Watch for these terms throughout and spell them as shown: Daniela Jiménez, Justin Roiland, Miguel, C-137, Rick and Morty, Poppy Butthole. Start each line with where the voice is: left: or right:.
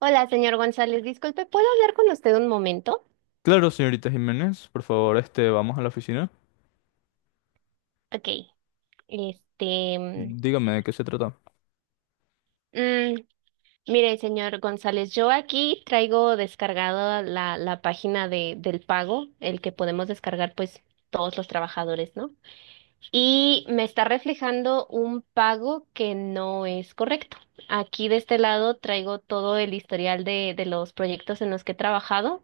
right: Hola, señor González, disculpe, ¿puedo hablar con usted un momento?
left: Claro, señorita Jiménez, por favor, vamos a la oficina.
right: Ok, este, mm,
left: Dígame de qué se trata.
right: mm, mire, señor González, yo aquí traigo descargada la página del pago, el que podemos descargar pues todos los trabajadores, ¿no? Y me está reflejando un pago que no es correcto. Aquí de este lado traigo todo el historial de los proyectos en los que he trabajado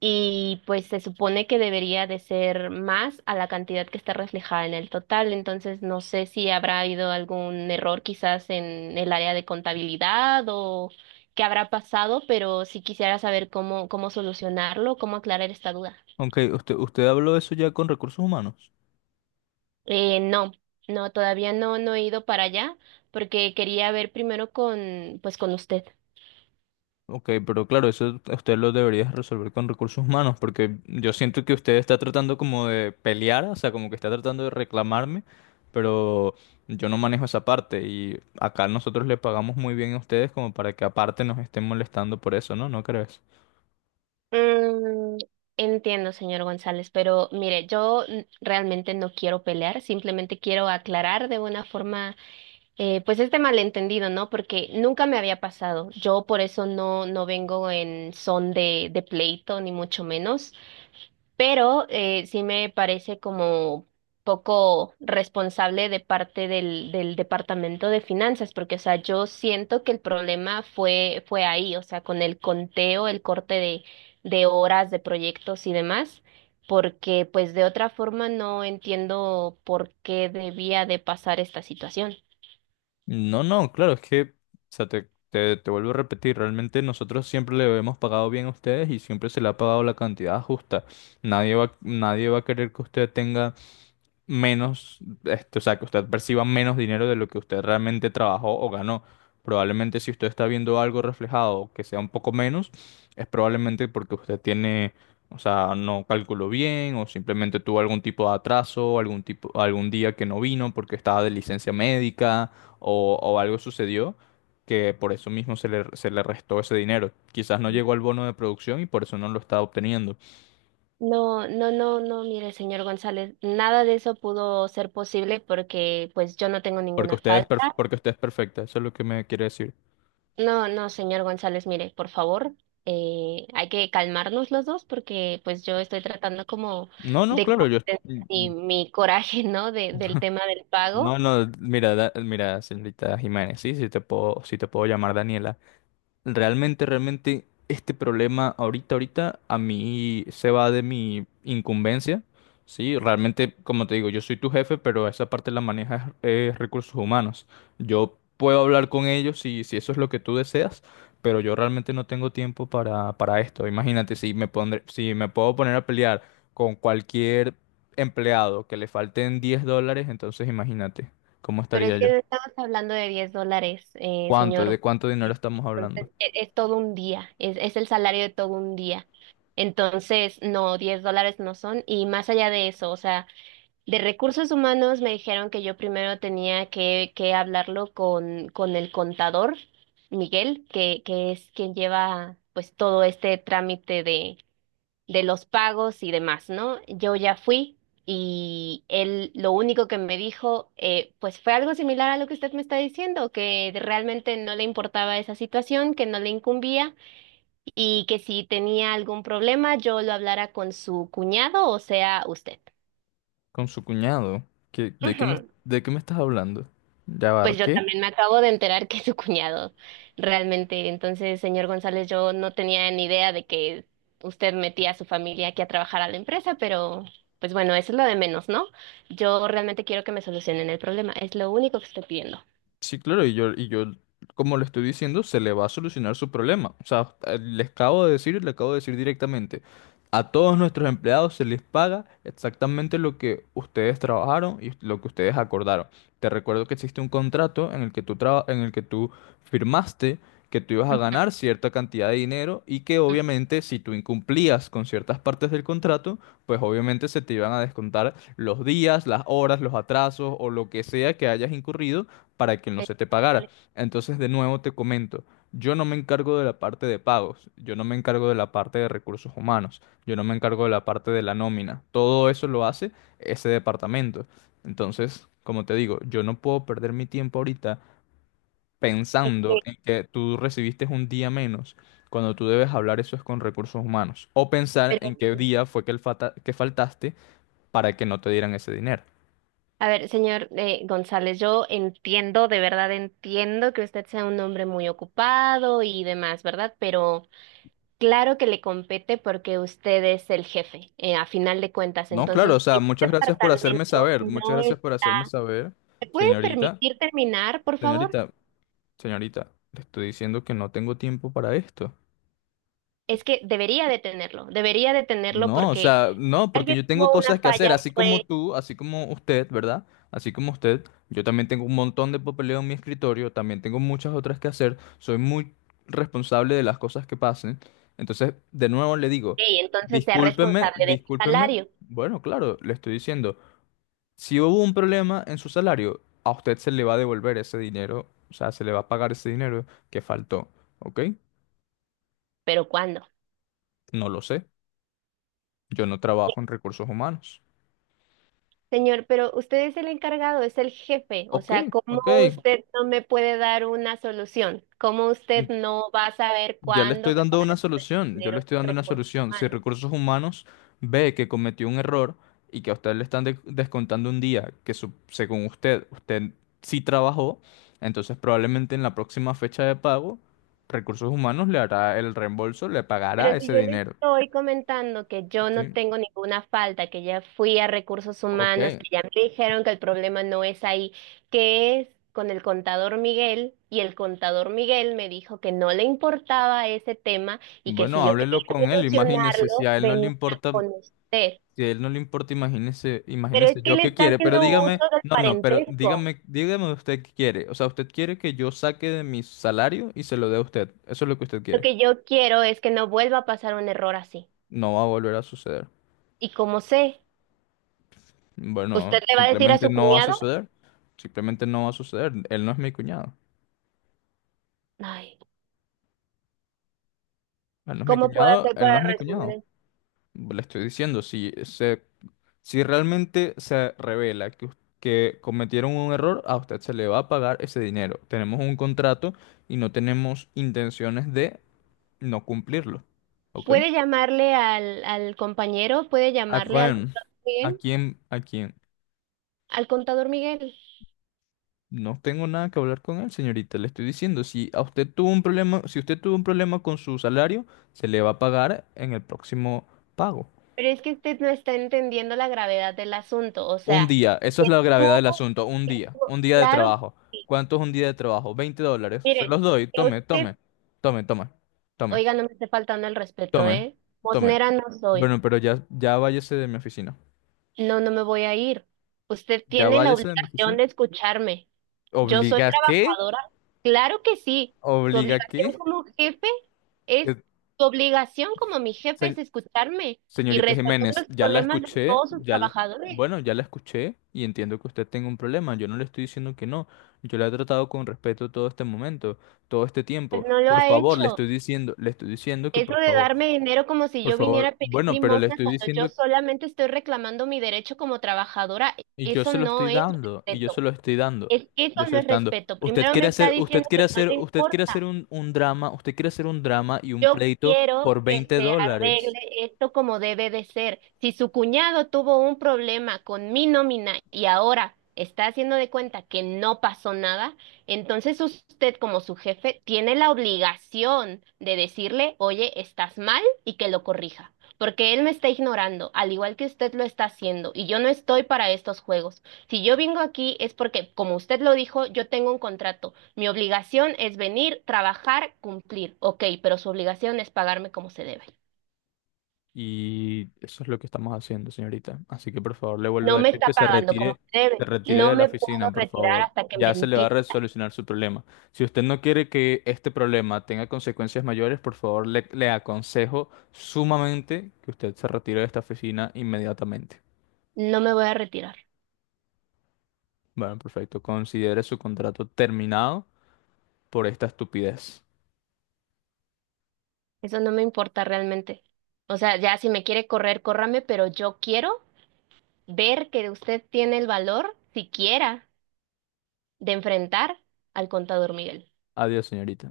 right: y pues se supone que debería de ser más a la cantidad que está reflejada en el total. Entonces, no sé si habrá habido algún error quizás en el área de contabilidad o qué habrá pasado, pero sí quisiera saber cómo, cómo solucionarlo, cómo aclarar esta duda.
left: Ok, usted habló de eso ya con recursos humanos.
right: No, no, todavía no, no he ido para allá porque quería ver primero pues con usted.
left: Ok, pero claro, eso usted lo debería resolver con recursos humanos, porque yo siento que usted está tratando como de pelear, o sea, como que está tratando de reclamarme, pero yo no manejo esa parte y acá nosotros le pagamos muy bien a ustedes como para que aparte nos estén molestando por eso, ¿no? ¿No crees?
right: Mm, Entiendo, señor González, pero mire, yo realmente no quiero pelear, simplemente quiero aclarar de una forma, pues este malentendido, ¿no? Porque nunca me había pasado. Yo por eso no, no vengo en son de pleito, ni mucho menos, pero sí me parece como poco responsable de parte del Departamento de Finanzas, porque, o sea, yo siento que el problema fue ahí, o sea, con el conteo, el corte de horas, de proyectos y demás, porque pues de otra forma no entiendo por qué debía de pasar esta situación.
left: No, no, claro, es que, o sea, te vuelvo a repetir, realmente nosotros siempre le hemos pagado bien a ustedes y siempre se le ha pagado la cantidad justa. Nadie va a querer que usted tenga menos, o sea, que usted perciba menos dinero de lo que usted realmente trabajó o ganó. Probablemente si usted está viendo algo reflejado que sea un poco menos, es probablemente porque usted tiene, o sea, no calculó bien o simplemente tuvo algún tipo de atraso, algún tipo, algún día que no vino porque estaba de licencia médica o algo sucedió que por eso mismo se le restó ese dinero. Quizás no llegó al bono de producción y por eso no lo está obteniendo.
right: No, no, no, no, mire, señor González, nada de eso pudo ser posible porque pues yo no tengo
left: Porque
right: ninguna falta.
left: porque usted es perfecta, eso es lo que me quiere decir.
right: No, no, señor González, mire, por favor, hay que calmarnos los dos porque pues yo estoy tratando como
left: No, no,
right: de
left: claro, yo...
right: contener
left: mm,
right: mi,
left: mm,
right: mi coraje, ¿no? Del tema del pago,
left: No, no, mira, mira, señorita Jiménez, sí, sí te puedo llamar Daniela. Realmente, este problema ahorita, a mí se va de mi incumbencia, ¿sí? Realmente, como te digo, yo soy tu jefe, pero esa parte la maneja recursos humanos. Yo puedo hablar con ellos si eso es lo que tú deseas, pero yo realmente no tengo tiempo para esto. Imagínate, si me puedo poner a pelear con cualquier empleado que le falten $10, entonces imagínate cómo
right: pero
left: estaría
right: es que
left: yo.
right: no estamos hablando de $10,
left: ¿Cuánto? ¿De
right: señor.
left: cuánto dinero estamos hablando?
right: Entonces, es, todo un día, es el salario de todo un día. Entonces, no, $10 no son. Y más allá de eso, o sea, de recursos humanos me dijeron que yo primero tenía que hablarlo con el contador, Miguel, que es quien lleva pues todo este trámite de los pagos y demás, ¿no? Yo ya fui y él lo único que me dijo, pues fue algo similar a lo que usted me está diciendo, que realmente no le importaba esa situación, que no le incumbía y que si tenía algún problema yo lo hablara con su cuñado, o sea, usted.
left: Con su cuñado. ¿Qué- de qué me,
right: Ujú.
left: ¿de qué me estás hablando? Ya va,
right: Pues yo
left: ¿qué?
right: también me acabo de enterar que es su cuñado, realmente. Entonces, señor González, yo no tenía ni idea de que usted metía a su familia aquí a trabajar a la empresa, pero pues bueno, eso es lo de menos, ¿no? Yo realmente quiero que me solucionen el problema, es lo único que estoy pidiendo.
left: Sí, claro, y yo, como le estoy diciendo, se le va a solucionar su problema. O sea, les acabo de decir, le acabo de decir directamente, a todos nuestros empleados se les paga exactamente lo que ustedes trabajaron y lo que ustedes acordaron. Te recuerdo que existe un contrato en el que tú firmaste que tú ibas a ganar cierta cantidad de dinero y que
right: Mm.
left: obviamente si tú incumplías con ciertas partes del contrato, pues obviamente se te iban a descontar los días, las horas, los atrasos o lo que sea que hayas incurrido para que no
right: Eh,
left: se te pagara.
right: vale,
left: Entonces, de nuevo te comento, yo no me encargo de la parte de pagos, yo no me encargo de la parte de recursos humanos, yo no me encargo de la parte de la nómina. Todo eso lo hace ese departamento. Entonces, como te digo, yo no puedo perder mi tiempo ahorita
right: es
left: pensando
right: que-
left: en que tú recibiste un día menos cuando tú debes hablar eso es con recursos humanos. O pensar en
right: pero-
left: qué día fue que, que faltaste para que no te dieran ese dinero.
right: a ver, señor González, yo entiendo, de verdad entiendo que usted sea un hombre muy ocupado y demás, ¿verdad? Pero... Claro que le compete porque usted es el jefe, a final de cuentas.
left: No, claro, o
right: Entonces,
left: sea,
right: si un departamento
left: muchas
right: no es...
left: gracias por hacerme saber,
right: ¿Me puede
left: señorita,
right: permitir terminar, por favor?
left: señorita, señorita, le estoy diciendo que no tengo tiempo para esto.
right: Es que debería de tenerlo
left: No, o
right: porque
left: sea, no, porque
right: alguien
left: yo tengo
right: tuvo una
left: cosas que
right: falla,
left: hacer,
right: fue,
left: así como usted, ¿verdad? Así como usted, yo también tengo un montón de papeleo en mi escritorio, también tengo muchas otras que hacer, soy muy responsable de las cosas que pasen. Entonces, de nuevo le digo,
right: "Ey, entonces sea responsable de mi
left: discúlpeme.
right: salario.
left: Bueno, claro, le estoy diciendo. Si hubo un problema en su salario, a usted se le va a devolver ese dinero, o sea, se le va a pagar ese dinero que faltó, ¿ok?
right: ¿Pero cuándo?
left: No lo sé, yo no trabajo en recursos humanos.
right: Señor, pero usted es el encargado, es el jefe. O
left: Ok,
right: sea, ¿cómo
left: ok,
right: usted no me puede dar una solución? ¿Cómo
left: mm,
right: usted no va a saber
left: ya le
right: cuándo
left: estoy
right: me va
left: dando
right: a
left: una
right: dar el
left: solución, yo le
right: dinero
left: estoy dando una
right: recursos
left: solución. Si
right: humanos?
left: recursos humanos ve que cometió un error y que a usted descontando un día que según usted, usted sí trabajó, entonces probablemente en la próxima fecha de pago, recursos humanos le hará el reembolso, le pagará
right: Pero si
left: ese
right: yo le
left: dinero.
right: estoy comentando que yo no
left: ¿Sí?
right: tengo ninguna falta, que ya fui a recursos
left: Ok,
right: humanos, que ya me dijeron que el problema no es ahí, que es con el contador Miguel, y el contador Miguel me dijo que no le importaba ese tema y que
left: bueno,
right: si yo quería
left: háblelo con él, imagínese,
right: solucionarlo, venía con usted.
left: si a él no le importa,
right: Pero es
left: imagínese
right: que
left: yo
right: le
left: qué
right: está
left: quiere, pero
right: haciendo
left: dígame,
right: uso del
left: no, no, pero
right: parentesco.
left: dígame, dígame usted qué quiere, o sea, usted quiere que yo saque de mi salario y se lo dé a usted, eso es lo que usted
right: Lo
left: quiere,
right: que yo quiero es que no vuelva a pasar un error así.
left: no va a volver a suceder,
right: Y como sé, ¿usted
left: bueno,
right: le va a decir a
left: simplemente
right: su
left: no va a
right: cuñado?
left: suceder, simplemente no va a suceder, él no es mi cuñado,
right: Ay.
left: él no es mi
right: ¿Cómo puedo
left: cuñado,
right: hacer
left: él no
right: para
left: es mi cuñado,
right: resolver?
left: le estoy diciendo, si se. Si realmente se revela que, que cometieron un error, a usted se le va a pagar ese dinero. Tenemos un contrato y no tenemos intenciones de no cumplirlo. ¿Ok?
right: Puede llamarle al compañero, puede
left: ¿A
right: llamarle
left: quién? ¿A quién?
right: Al contador Miguel,
left: No tengo nada que hablar con él, señorita. Le estoy diciendo, si a usted tuvo un problema, si usted tuvo un problema con su salario, se le va a pagar en el próximo pago.
right: pero es que usted no está entendiendo la gravedad del asunto. O
left: Un
right: sea,
left: día, eso es la
right: tú,
left: gravedad del asunto, un día de
right: claro
left: trabajo.
right: que sí.
left: ¿Cuánto es un día de trabajo? $20. Se
right: Mire,
left: los doy,
right: que usted,
left: tome, tome, tome,
right: oiga, no me esté faltando el respeto,
left: tome,
right: ¿eh?
left: tome.
right: Mosnera no soy.
left: Bueno, pero ya váyase de mi oficina.
right: No, no me voy a ir. Usted
left: Ya
right: tiene la
left: váyase de mi
right: obligación
left: oficina.
right: de escucharme. Yo soy
left: ¿Obliga qué?
right: trabajadora. Claro que sí. Su
left: ¿Obliga qué?
right: obligación como jefe es,
left: Que-
right: su obligación como mi jefe
left: se-
right: es escucharme y
left: Señorita
right: resolver
left: Jiménez,
right: los
left: ya la
right: problemas de
left: escuché,
right: todos sus trabajadores.
left: bueno, ya la escuché y entiendo que usted tenga un problema. Yo no le estoy diciendo que no. Yo la he tratado con respeto todo este momento, todo este
right: Pues
left: tiempo.
right: no lo
left: Por
right: ha
left: favor,
right: hecho.
left: le estoy diciendo que
right: Eso de darme dinero como si
left: por
right: yo viniera
left: favor,
right: a pedir
left: bueno, pero le
right: limosna
left: estoy
right: cuando yo
left: diciendo
right: solamente estoy reclamando mi derecho como trabajadora, eso no es
left: y yo
right: respeto.
left: se lo estoy dando.
right: Es que eso
left: Yo se
right: no
left: lo
right: es
left: estoy dando.
right: respeto. Primero me está diciendo que no le
left: Usted quiere
right: importa.
left: hacer un drama, usted quiere hacer un drama y un
right: Yo
left: pleito
right: quiero
left: por
right: que
left: 20
right: se arregle
left: dólares.
right: esto como debe de ser. Si su cuñado tuvo un problema con mi nómina y ahora está haciendo de cuenta que no pasó nada, entonces usted como su jefe tiene la obligación de decirle, oye, estás mal y que lo corrija. Porque él me está ignorando, al igual que usted lo está haciendo, y yo no estoy para estos juegos. Si yo vengo aquí es porque, como usted lo dijo, yo tengo un contrato. Mi obligación es venir, trabajar, cumplir. Ok, pero su obligación es pagarme como se debe.
left: Y eso es lo que estamos haciendo, señorita. Así que por favor, le vuelvo a
right: No me
left: decir que
right: está pagando como se
left: se
right: debe.
left: retire
right: No
left: de la
right: me puedo
left: oficina, por
right: retirar
left: favor.
right: hasta que me
left: Ya se le va a
right: entienda.
left: resolucionar su problema. Si usted no quiere que este problema tenga consecuencias mayores, por favor, le aconsejo sumamente que usted se retire de esta oficina inmediatamente.
right: No me voy a retirar.
left: Bueno, perfecto. Considere su contrato terminado por esta estupidez.
right: Eso no me importa realmente. O sea, ya si me quiere correr, córrame, pero yo quiero ver que usted tiene el valor, siquiera, de enfrentar al contador Miguel.
left: Adiós, señorita.